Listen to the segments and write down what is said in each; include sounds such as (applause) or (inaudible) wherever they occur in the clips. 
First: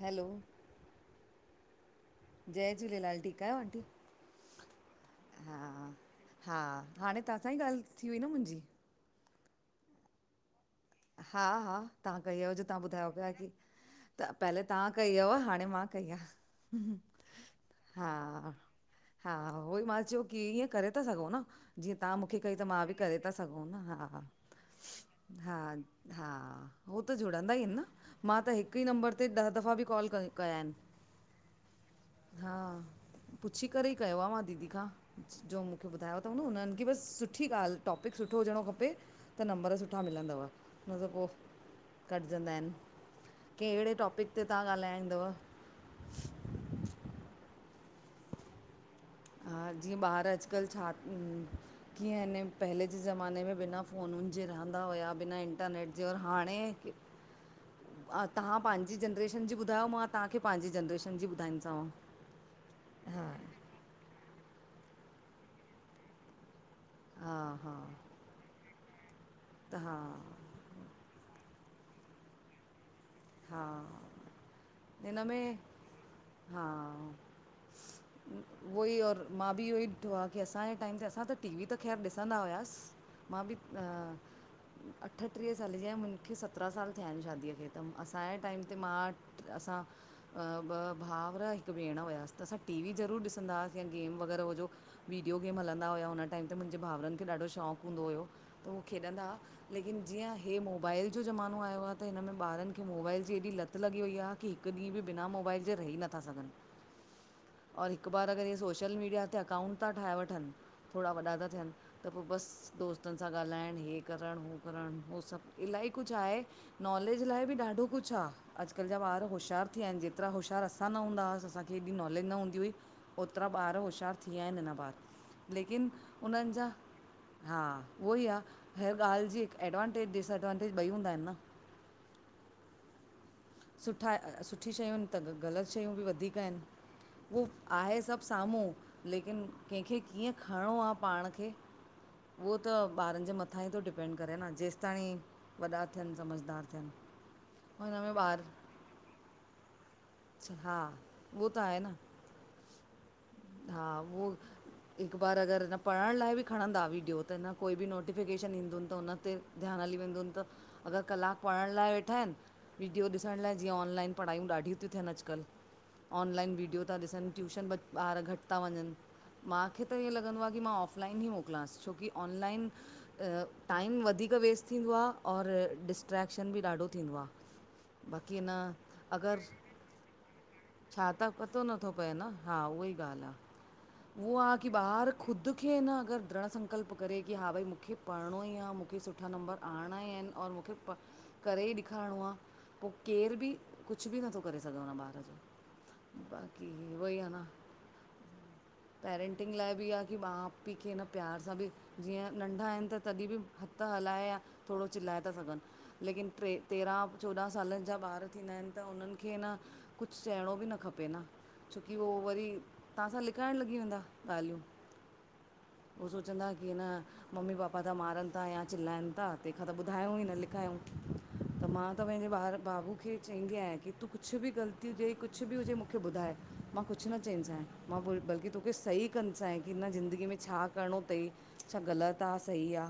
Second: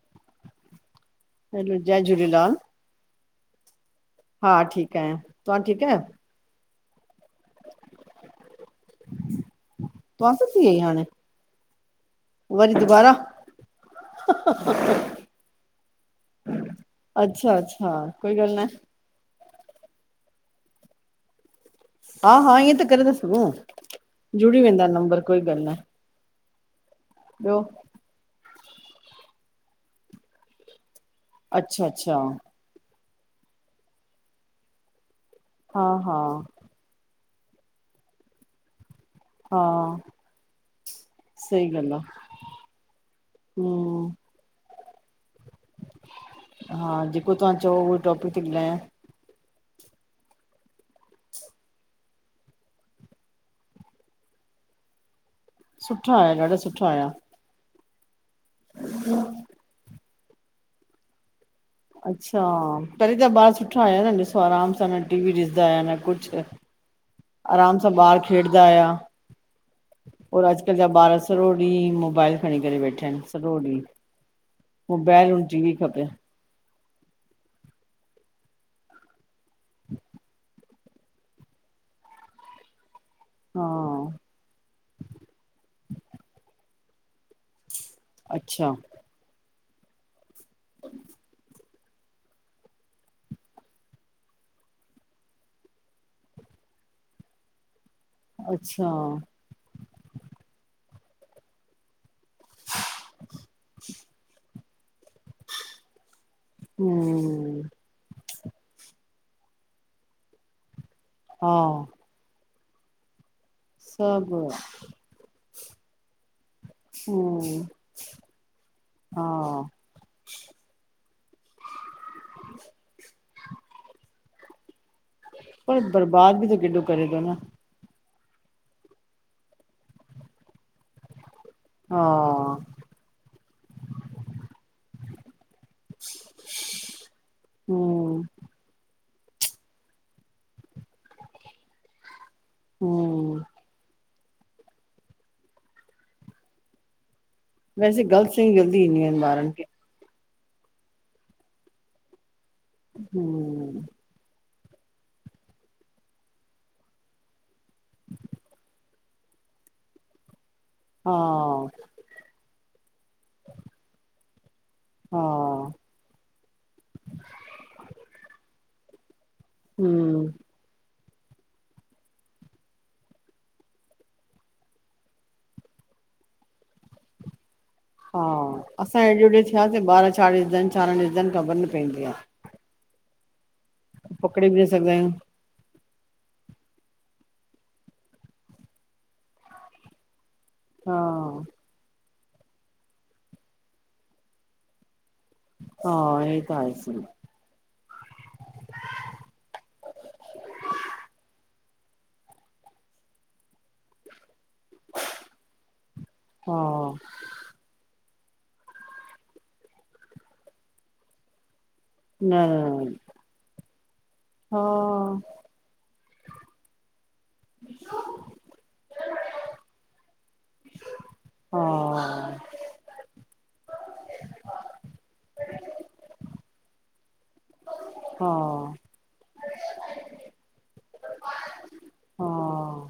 Hello hello, जय झूलेलाल! जय झूलेलाल ठीकु आहियो आंटी? हा ठीक आयां तहां ठीक हा आयो। हा, हाणे तव्हां सां ई ॻाल थी हुई ई न मुंजी। त्वासां थी हुई हाणे। हा, हा तहां कई हुयव जो वरी तहां ॿुधायो दुबारा पिया की त पहले तहां कई हुयव, हाणे मां कई आ। अच्छा अच्छा, कोई गाल न। हा, उहो ई मां चयो की इअं करे था सघो न। जीअं तहां हा मूंखे कई हा त ईअं मां बि था करे ता सघूं न हा जुड़ी वेंदा नंबर कोई हा। ॻाल्हि न आहे हा, हू त जुड़ंदा ॿियो ई आहिन न, मां त हिक ई नंबर ते ॾह दफ़ा बि कॉल क कया आहिन। अच्छा, अच्छा हा, पुछी करे ई कयो आ मां दीदी खां। जो हा मूंखे ॿुधायो हा तऊं न हुनन खे बस सुठी ॻाल टॉपिक सुठो हुजणो खपे। त हा नंबर सुठा मिलंदव! न त पो सही ॻाल्हि आहे कटजंदा आहिन कें एड़े हम्म टॉपिक ते तहां ॻाल्हाईंदव। हा, जेको तहां चओ उहो टॉपिक ती ॿुधायां। हा, जीअं ॿार अॼुकल छा कीअं अन पहले जे ज़माने में बिना फ़ोनुन जे रहंदा हुया बिना इं इंटरनेट जे सुठा और आया ॾाढा हाणे सुठा आया तहां पांजी जेनरेशन जी ॿुधायो मां तहांखे पांजी जेनरेशन जी ॿुधाईंदीसांव। अच्छा, पेहरीं त हा ॿार सुठा आया न ॾिसो आराम सां न टीवी ॾिसंदा हुया न कुछ। हा आराम सां ॿार खेॾदा आया। अ हा। और अॼुकल्ह जा ॿ सॼो ॾींहुं मोबाइल खणी करे वेठा आहिनि। सॼो ॾींहुं हा हिन मोबाइल एव् में जीवी खपे। हा उहोई और मां बि इहो ई ॾिठो आहे की असांजे टाइम ते असां त टी वी त ख़ैर ॾिसंदा हुआस। मां बि हा अठटीह साल जी आहिय मूंखे सतरहं साल थिया आहिनि शादीअ खे त। तस्हांजे टाइम अच्छा ते मां, असां ॿ भाउर आय हिकु भेण हुयास त असां टीवी ज़रुर ॾिसंदा आसीं या ॻेम व़ैॻेह हुोजो। वीडियो गेम हलंदा हुआ हुन टाइम ते मुंहिंजे भाउरनि खे ॾाढो शौंक़ुूंहूदो हुयो। त उ अच्छा खेॾंदा हुा लेकिन जीअं हे मोबाइल जो ज़मानो आयो आह त हिन में ॿारन मोबाइल जी एॾी लत लॻी वई आ की हिकु ॾींहुं बिना मोबाइल जे रही नथा सघनि। हम्म। और हिक बार अॻरि इहे सोशल मीडिया ते अकाउंट था ठाहे वठनि थोरा वॾा था हा थियनि। त पोइ बसि दोस्तनि सां ॻाल्हाइणु इीअ करणु सभु उ करणु उह सभु इलाही कुछु आहे। नॉलेज लाइ बि हम्म ॾाढो कुछु आहे अॼुकल्ह जा ॿार हा होशियारु थी वया आहिनि जेे। एिरा होशारु असां न नूंदा हुसीं असखे एॾ नलज न हूंदी हुई। ओतिरा ॿार होशियारु थी विया आहिनि हिन बार पर लेकिन बर्बाद बि उन्हनि त जा केॾो करे थो न हा। उहो ई आहे हर ॻाल्हि जी हिकु एडवांटेज डिसएडवांटेज ॿई हूंदा आहिनि न। हा। सुठा सुठ। सुठी शयूं आहिनि त ग़लति शयूं बि वधीक आहिनि उहो आहे हम्म सभु साम्हूं। लेकिन कंहिंखे कीअं खणणो आहे पाण खे उहो त ॿारनि जे हम्म मथां ई थो डिपे डिपेंड करे न जेसि ताईं वॾा थियनि समझदार थियनि। ऐं हिन वैसे में गलत ॿार शयुं जल्दी ईंदी आहिनि ॿारन खे। हा उहो त आहे न। हम। हा उहो। हिक बार अगरि हिन पढ़ण लाइ बि खणंदा वीडियो त हिन कोई बि नोटिफिकेशन ईंदन त हुन ते। ध्यानु हली वेंदो त। अगरि हा कलाकु पढ़ण लाइ वेठा आहिनि विडियो ॾिसण लाइ जीअं ऑनलाइन पढ़ाइयूं ॾाढियूं। थ थियनि हा अॼुकल्ह ऑनलाइन वीडियो था ॾिसनि ट्यूशन ॿ ॿार घटि था वञनि। मूंखे त ईअं हम्म लॻंदो आहे की मां ऑफ़लाइन ई मोकिलांसि छोकी ऑनलाइन। टाइम वधीक वेस्ट थींदो आ और डिस्ट्रेक्शन बि ॾाढो थींदो आ। (inaudible) हा बाक़ी न असां हेॾे होॾे अॻरि थियासीं ॿार छा ॾिसंदा आहिनि न छा ॾिसंदा त आहिनि ख़बर पतो न नथो पवंदी पए न। आहे हा उहा ई ॻाल्हि आ उहाो पकिड़े आहे बि न की सघंदा ॿार आहियूं ख़ुदि। मूंखे अ अगरि दृढ़ संकल्प करे कि हा भई मूंखे पढ़णो ई आहे मूंखे सुठा नम्बर आणिणा ई आहिनि। और मूंखे प करे ई ॾेखारिणो आ। पोइ केर बि कुछु बि नथो करे सघे हुन ॿार सां बाक़ी उहोई आहे न पेरेंटिंग लाइ बि इहा की माउ पीउ खे हिन प्यार सां बि जीअं नंढा आहिनि त तॾहिं बि हथ हलाएया। थोरो चिलाए था सघनि लेकिन टे तेरहं चोॾहं सालनि जा ॿार थींदा आहिनि त उन्हनि खे न कुछु चइणो बि न खपे न। छोकी उहो वरी तव्हांसां लिकाइण लॻी वेंदा ॻाल्हियूं। उहो सोचंदाआ की न मम्मी पापा था मारन था या चिलाएन था तंहिंखां त ॿुधायूं ई न लिखायूं। त मां त पंहिंजे ॿार बाबू खे चईंदी आहियां की तूं कुछ भी ग़लती हुजे कुछ भी हुजे मूंखे ॿुधाए मां कुछ न चईंदी सए। मां ब बल्कि तोखे सही कंद सए कि ज़िंदगी में छा करणो तई। छा ग़लत आ सही आ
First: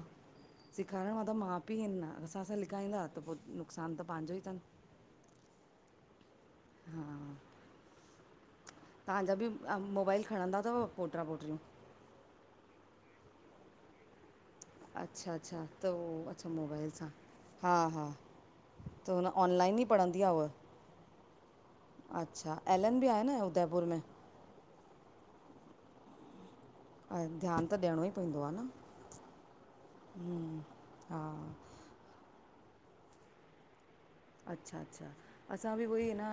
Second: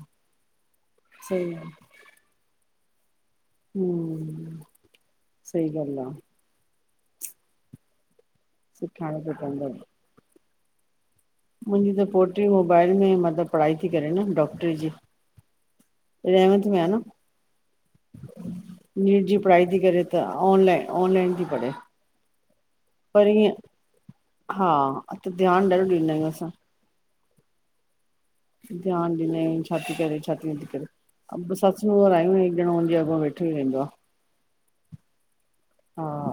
सेखारण वार त सही मा हम्म पी आहिन न अगर असांसां लिखाईंदा त पो। नुक़सान त पान्जो ई तन सही ॻाल्हि आ हा सिखारडो तव्हांजा त बि पवंदो। मोबाइल खणंदा तव पोटरा पोटरियूं। मुंहिंजी त पोटी मोबाइल में मतलब पढ़ाई थी करे न डॉक्टर अच्छा अच्छा त उहो अच्छा में आ मोबाइल न सां हा हा त नीट हुन जी पढ़ाई ती ऑनलाइन ई करेे पढ़ंदी त आहे हूअ ऑनलाइन ऑनलाइन जी पढ़ाई। अच्छा एल एम भी आहे न उदयपुर में हा त ध्यान ॾाढो ॾींदा आहियूं असां। ऐं ध्यान त ॾयणो ई पवंदो आ न। ध्यान ॾिन्दा आयूं छाती करेे छाती नथी करे। (unintelligible) हा हिक ॾणों हूंदी आ अॻां वेठो ई रहंदो आ। अच्छा अच्छा असां बि उहई अन हा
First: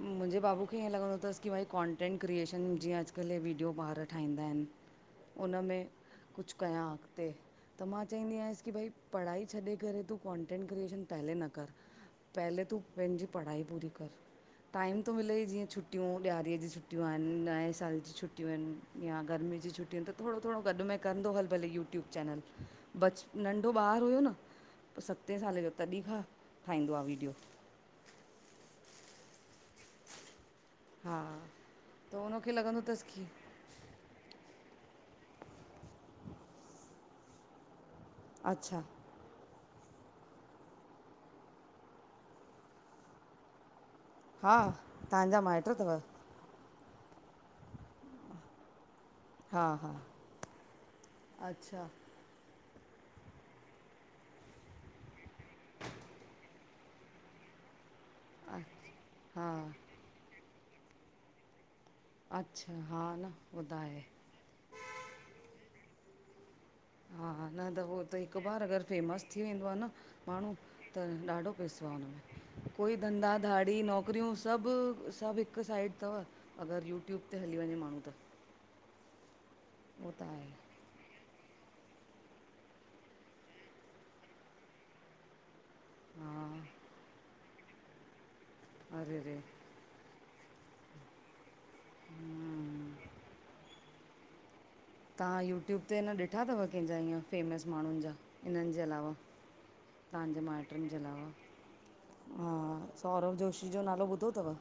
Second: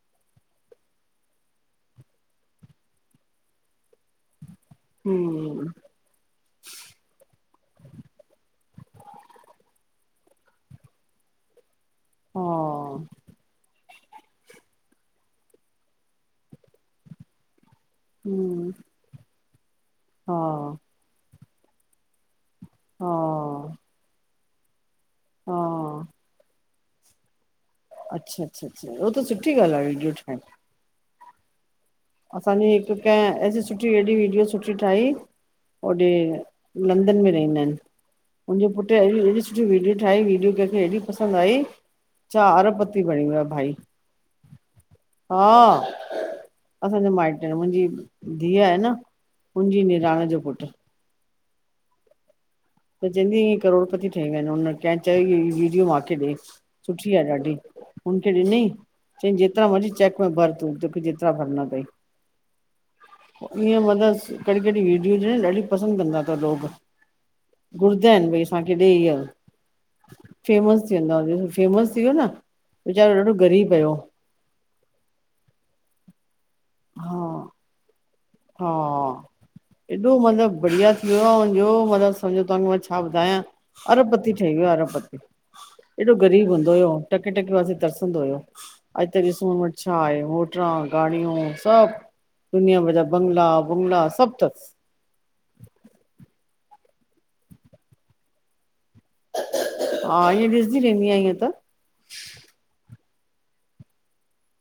मुंहिंजे बाबू खे ईअं लॻंदो तस की भाई कॉन्टेंट क्रिएशन जीअं अॼकल्ह वीडियो ॿार ठाहींदा आहिन। हम्म, हुनमें कुछ कयां अॻते। त मां चईंदी दी आहियांस की भई पढ़ाई छॾे करे तू कॉन्टेंट क्रिएशन पहले न कर। हा, पहले तूं पंहिंजी पढ़ाई पूरी कर। टाइम तो मिले ई जीअं छुटियूं ॾियारीअ जी छुट्टियूं आहिन नए साल जी छुटियूं हम्म, आहिन। या गर्मी जी छुटियूं आहिन त हा, थोड़ो थोड़ो गॾ में कंदो हल भले यूट्यूब चैनल हा, बच नंढो ॿार हुयो न पो सते साले जो तॾहिं हा, खां ठाहींदो आ वीडियो। अच्छा अच्छा अच्छा उो त सुठी ॻाल्हि आहे विडियो ठाएण। हा त उनखे असांजी लॻंदो हिक अथसि की क- - सुठी एॾी विडियो सुठी ठाही ओॾे लंदन में रहंदा आहिन। मुंहिंजे अच्छा पुट एड़ी सु विडियो ठाही वीडियो कंहिंखे एॾी पसंद आई छा अरब पती बणी वयो भाई। हा तव्हांजा माएट तव? असांजा माएट मुंहिंजी धीय आहे न हा हूनजी हा निराण जो पुट। अच्छा त चेपी ईअ करोड़पति ठही विया आहिन हुन कें चई वीडियो माखे ॾे - - सुठी आ ॾाढी। हुनखे ॾिनई चईं हा जेतिरा मर्ज़ी चेक में भर तोखे जेतरा भरणा तई। अच्छा हा न ॿुधाए - - कॾी कॾी वीडियो न ॾाढी पसंद कंदा तव लोग। हा हा - - न त हो घुरदा त आहिनि हिक भई बार असांखे अगर ॾे इहा फेमस थी वेंदो आ न माण्हू फेमस थी वेंदा त ॾाढो पैसो आ फेमस थी वियो न हुनमें। कोई वीचारो ॾाढो ग़रीब धंधाधाड़ी हुयो नौकरियूं सब सभ हिक साइड तव अगर हा यूट्यूब ते हली वञे माण्हू त। हा उहो एॾो त आहे मतलब बढ़िया - - इयो ॾयो मतलब सम्झो तव्हांखे मां छा ॿुधायां अरबपती ठही वियो आ अरबपती। एॾो हा ग़रीब हूंदो हुयो टके टके वासे तरसंदो हुयो अॼ अरे रे ॾिस - - छा आहे होटला गाड़ियूं सभु दुनिया भर जा बंगला बंगला सभु थस। तव्हां यूट्यूब ते न ॾिठा अथव कंहिंजा ईअं फेमस माण्हुन जा इनि जे अलावा हा तव्हांजे ईअं ॾिसंदी माइटरन जे रहंदी आहियां अलावा ईअं त हा, सौरभ जोशी जो नालो ॿुधो थव?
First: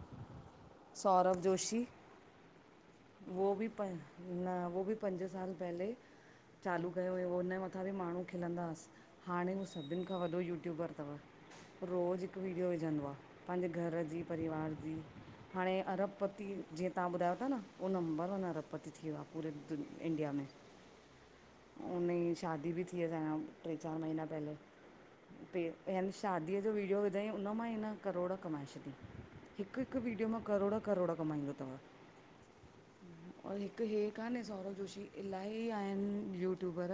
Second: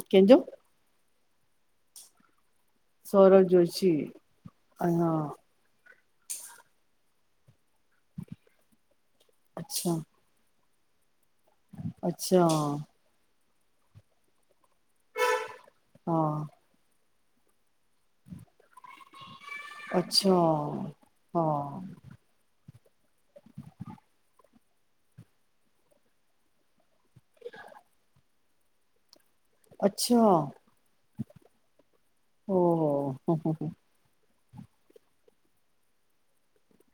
कंहिंजो? सौरभ जोशी सौरभ उहो बि प जोशी न उहो बि अञा पंज साल पहिले चालू कयो हुयो हुनजे मथां बि माण्हू खिलंदा हस। हाणे उह अच्छा सभिन खां वॾो यूट्यूबर थव रोज़ हिकु अच्छा वीडियो विझंदो आ। भले घर जी परिवार जी, हाणे हा अरबपती जीअ - - तव्हां ॿुधायो था न उहो नंबर वन अरबपती थी वियो आहे पूरे - - इंडिया अच्छा में, हा हुनजी शादी बि थी - - थी विया असांजा टे चार महीना पहिले यूट्यूब ते यानि शादीअ जो विडियो विधाईं उन मां ई हिन करोड़ कमाए छॾियईं। हिकु हिकु अच्छा वीडियो मां करोड़ करोड़ कमाईंदो तव ओ हो - - और हिकु हे कान्हे सौरभ जोशी, इलाही आहिन यूट्यूबर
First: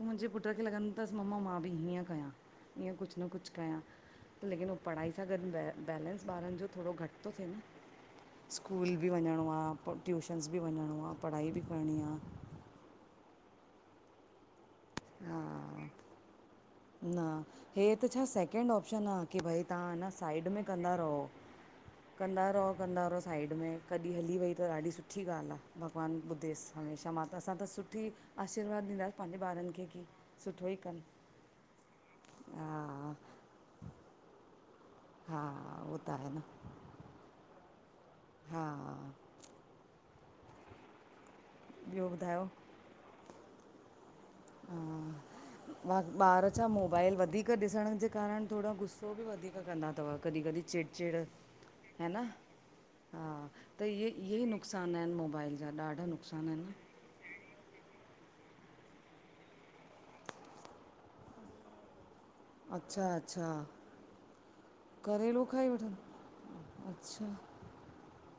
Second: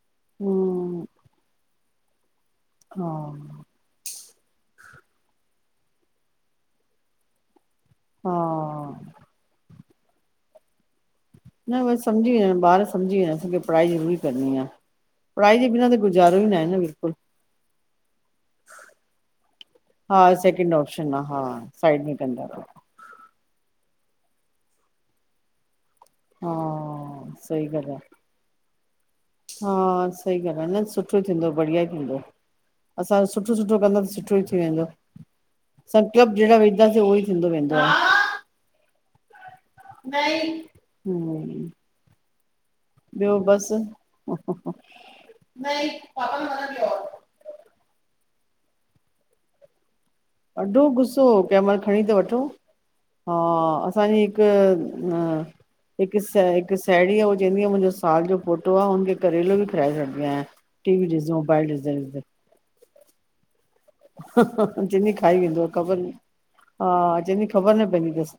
मुंहिंजे पुट खे लॻंदो हम्म तस ममा मां बि हीअं कया हीअं हा कुझु न कुझु कया लेकिन हो पढ़ाई सां गॾु बै बैलेंस ॿारन जो थोरो घटि थो थिए न हा स्कूल बि वञणो आ पो ट्यूशनस बि वञणो आ न बस समझी वयम बार - - समझी वया असींखे पढ़ाई ज़रूरी करणी आ पढ़ाई जे बिना हा त गुज़ारो ई न आहे न बिलकुल हे त छा सेक - - सैकेंड ऑप्शन आ की भई तव्हां अ हा साइड में सेकेंड कंदा ऑप्शन आ रहो, हा साइड में कंदा पोइ। रहो कंदा रहो साइड में कॾहिं हली वई त ॾाढी सुठी ॻाल्ह आ भॻवान ॿुधेस हमेशा मां हा त असां सही त ॻाल्हि सुठी आशीर्वाद ॾींदासीं पंहिंजे - - हा सही ॻाल्ह आ न सुठो थींदो बढ़िया थींदो हा असांजो - - सुठो सुठो कंदा सुठो ई थी वेंदो हा उहो त आहे संकलप न जहिड़ा विझंदासीं उहो ई थींदो वेंदो। हा - - न हम्म - - ॿियो ॿुधायो? ॿियो बस हा, ॿार छा मोबाइल वधीक वधीक ॾिसण जे कारण थोरा गुस्सो बि वधीक कंदा तव ॾाढो गुसो कंहिं महिल खणी त वठो हा, त इहे असांजी इहे ई नुक़सान आहिनि मोबाइल जा ॾाढा इक स नुक़सान आहिनि साहेड़ी आहे उअ चवंदी आहे मुंहिंजो साल जो पोटो आहे हुनखे करेलो बि खाराए छॾंदी आयां। टी वी ॾिसदे मोबाइल डिसजदे त अच्छा अच्छा चइदी खाई घरेलू वेंदो वठनि ख़बर न हा चइदी ख़बर न पवंदी थस।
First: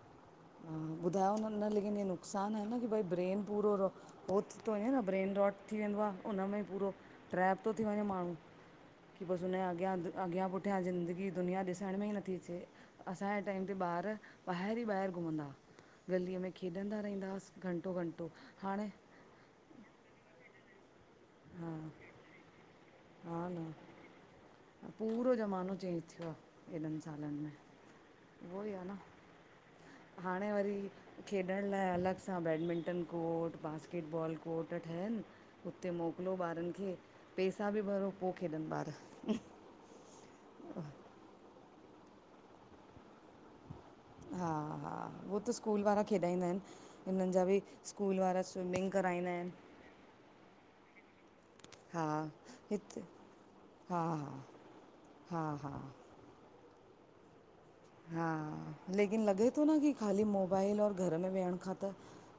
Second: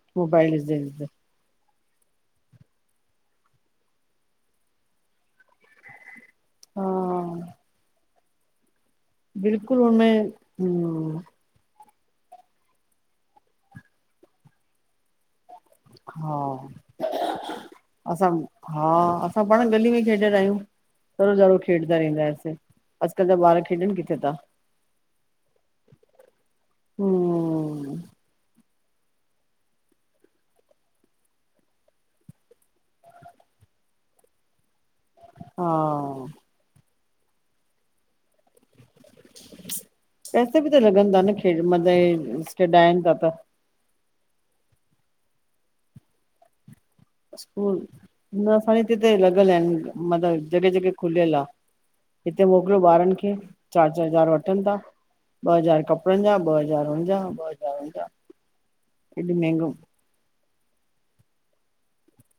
हा ॿुधायो न। न लेकिन इय नुक़सान आहे न की भई ब्रेन पूरो थी थो वञे न ब्रेन रॉट थी वेंदो आहे हुनन मेंें ई हा पूरो ट्रैप थो थी वञे माणू बस उनजे बिल्कुलु हुनमें अॻिया पुठीया हम्म ज़िन्दगी दुनिया ॾिसण में ई नथी अचे असांजे टाइम ते ॿार ॿाहिरि ई ॿाहिरि घुमंदा। हा गलीअ में खेॾंदा रहिंदास, घंटो घंटो असां हाणे हा असां पाण गली में खेॾंदायूं पर ज़ारु हा खेॾंदा रहिंदांआसीं, अॼुकल्ह जा हा ॿार न खेॾनि किथे ता?। पूरो ज़मानो चेंज थियो आ हेॾनि सालनि में, हम्म उहो ई आ न। हाणे वरी, खेॾण लाइ अलॻि सां बैडमिंटन कोट बास्केटबॉल कोट ठयाइन, हा उते मोकिलो ॿारनि खे पैसा बि भरो पो खेॾनि ॿार। वेसे बि त लॻंदा न, खेॾ मतलबि हे खेॾाइन ता त। हा, हा, हो त स्कूल वारा खेॾाईंदाइन। स्कूल न असांजे हितेते लॻियल आहिनि, मतिलबु जॻह जॻह खुलियल आ। हा हिते मोकिलियो हिते ॿारनि खे चारि हा चार हज़ार वठनि ता, हा हा ॿ हज़ार हा कप ड़न जा ॿ हज़ार हुनजा ॿ हज़ार हुन जा हा, लेकिन हेॾो लॻे तो महंगो न की ख़ाली मोबाइल और घर में वेहण खां त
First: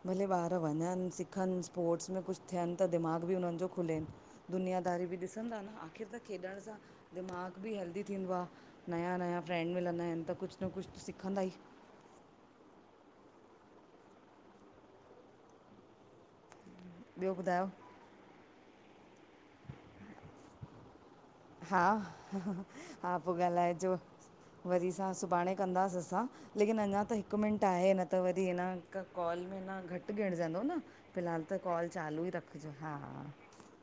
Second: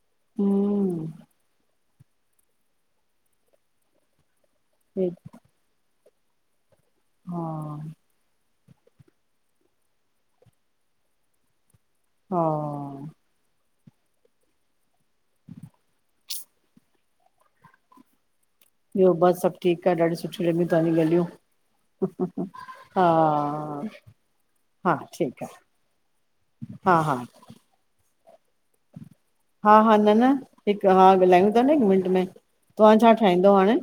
भले ॿार वञनि, हम्म सिखनि, स्पोर्ट्स में कुछ थियनि त दिमाग़ बि हुननि जो खुलेनि। दुनियादारी बि ॾिसंदा न आख़िर त खेॾण सां हा दिमाग़ बि हैेल्दी थींदो आ। नयां नयां फ्रेंंड मिलंदाइन त कुछ न कुछ सिखंदाई। हा। ॿियो ॿुधायो? ॿियो बस सब ठीक आ, डाढी सुठि लॻीयूं तां जी गाल्हियूं। हा, हा, पो ॻाल्हाइजो। हा वरीसां ठीकु आहे सुभाणे कंदास असां, लेकिन हा अञा हा त हिकु मिंट आहे न त वरी ए न हिकु कॉल में हा न हा घटि ॻिणजंदो न हिकु हा फ़िलहाल ॻाल्हायूं त था न हिकु कॉल मिंट में चालू ई रखिजो। हा- तव्हां हा- छा हा। ठाहींदव हाणे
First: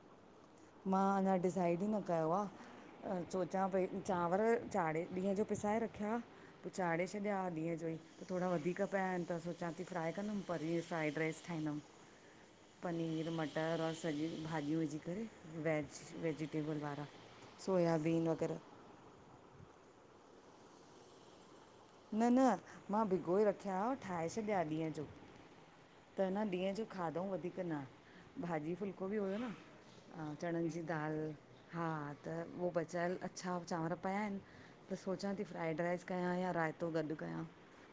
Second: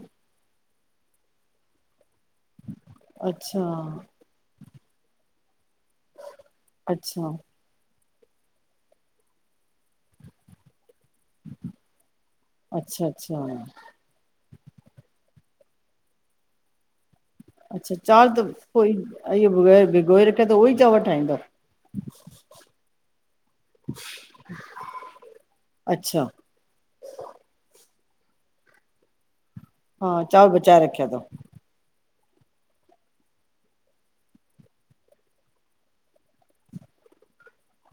मां अञा डिसाइड ई न कयो आ अच्छा सोचां पई चां पर चाढ़े ॾींहं जो पिसाए रखिया हा, पो चाढ़े अच्छा छॾिया हा ॾींहं जो ई। त थोड़ा वधीक पिया आहिनि त सोचां ती फ्राए कंदमि पर हे फ्राइड राइस ठाईंदम। अच्छा पनीर अच्छा मटर और सॼियूं भाॼियूं विझी करे वेज वेजिटेबल वारा, अच्छा चांवर सोयाबीन त वग़ैरह पोई भिगोए रख्या तव उहोई चांवर ठाईंदव? न -न, मां भिगोए रखिया हा ठाहे छॾिया ॾींहं जो। त अच्छा न ॾींहं जो खाधऊं वधीक न, भाॼी फुल्को बि हुयो न। हा, चावर चणनि जी बचाए रखिया दाल तव? हा, त उहो बचायल अछा चांवर पयाइन, त सोचां ती फ्राइड राइस कयां या रायतो गॾु कयां?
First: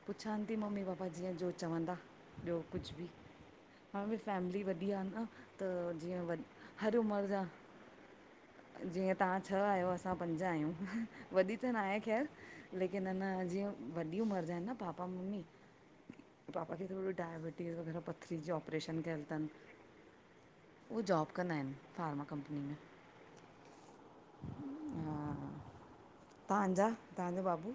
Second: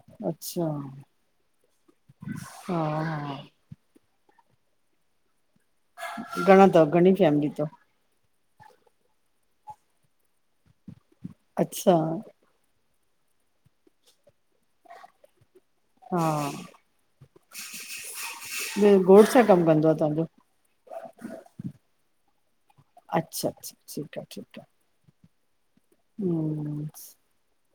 पुछानि ती अच्छा मम्मी पापा जीअं जो चवंदा, ॿियो? हा कुछ बि, हा हा भई फैमिली वॾी आ न त, जीअं वॾ घणा अथव हर घणी उम्र जा, फैमिली अथव जीअं तां छह आहियो असां पंज आहियूं, वॾी त अच्छा नाहे ख़ैर। लेकिन अञा जीअं वॾी उमिरि जा इनि न पापा मम्मी, हा पापा खे थोड़ो डायबि टीज व़गेरह पथरी जो ॿियो ऑपरेशन थियल घोट छा तन‌। कमु कंदो आहे तव्हांजो हो जॉब कंदा आहिनि फार्मा कंपनी में। अच्छा अच्छा ठीकु आहे ठीकु हा, आहे हम्म तव्हांजा, तव्हांजो बाबू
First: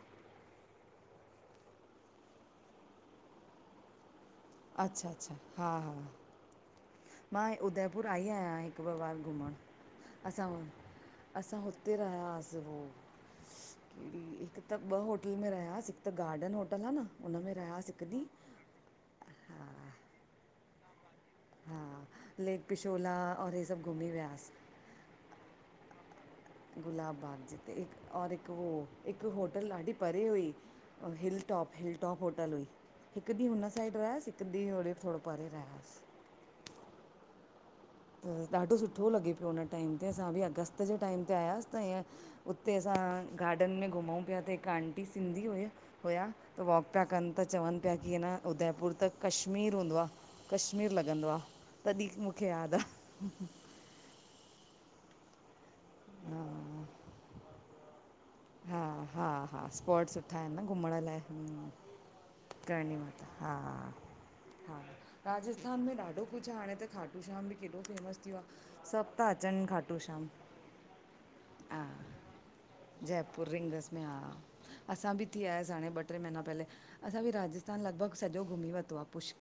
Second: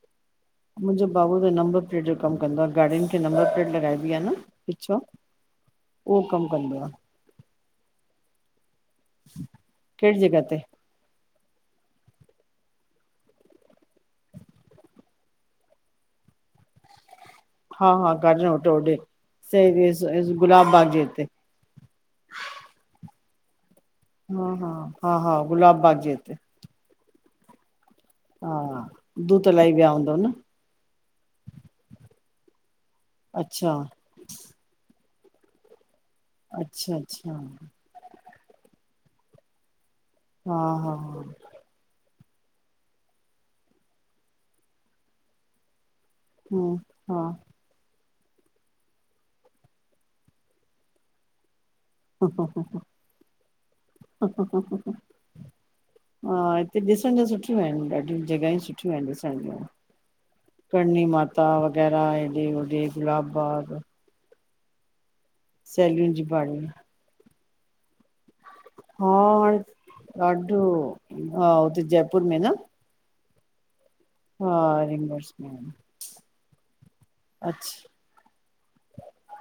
मुंहिंजो बाबू त नंबर प्लेट जो कमु कंदो आ, गाॾिनि खे नंबर प्लेट लॻाइबी आ न। अच्छा। उहो कमु कंदो आ। मां उदयपुर आई आहियां हिकु ॿ बार घुमणु कहिड़ी जॻह असां व ते असां हुते रहियास वो कहिड़ी हिक त ॿ होटल में रहियास, हिकु त गार्डन होटल आ न हुन में रहियासीं हा- हिकु हा, ॾींहुं गार्डन होटल हा होङे, गुलाब बाग जे हिते। हा लेक पिछोला और हे सॿ हा, हा, हा, हा गुलाब बाग जे हिते। गुलाब बाग जिते हिकु और हिकु हा हो हिकु दूत होटल इलाही विया ॾाढी हूंदव परे न हुई ओ हिलटॉप हिलटॉप होटल हुई हिकु ॾींहुं हुन अच्छा साइड रहियासि हिकु ॾींहुं होडे थोरो परे रहियासीं अच्छा, अच्छा। त ॾाढो सुठो लॻे पियो हुन टाइम ते असां बि हा अगस्त हा हा जे टाइम ते आयास त ईअं उते असां गार्डन में घुमूं पिया त हिकु आंटी सिंधी हुय हुया त वॉक पिया कनि त चवनि पिया कि अन उदयपुर त कश्मीर हूंदो आ कश्मीर लॻंदो आ (inaudible) हा हिते ॾिसण त सुठियूं आहिनि ॾाढियूं जॻहियूं हा सुठ हा ठयुं आहिन हा ॾिसङ ज्यु हा स्पॉट सुठा आहिनि न घुमण करणी माता लाइ वग़ैरह हेएॾे होॾे करणी माता गुलाब हा बाग हा राजस्थान में सैलियूं ॾाढो जी कुछ आ बाड़ियूं हाणे त खाटू श्याम बि केॾो फेमस थीयो आ। हा हाण ॾाढो हा उते जयपुर में न जयपुर रिंगस में आ हा असां बि रिंगर्स थी में आयासीं हाणे ॿ ट्रै महीना पहले असां बि राजस्थान अच्छा लॻभॻि सॼो घुमी वतो आ। पुष्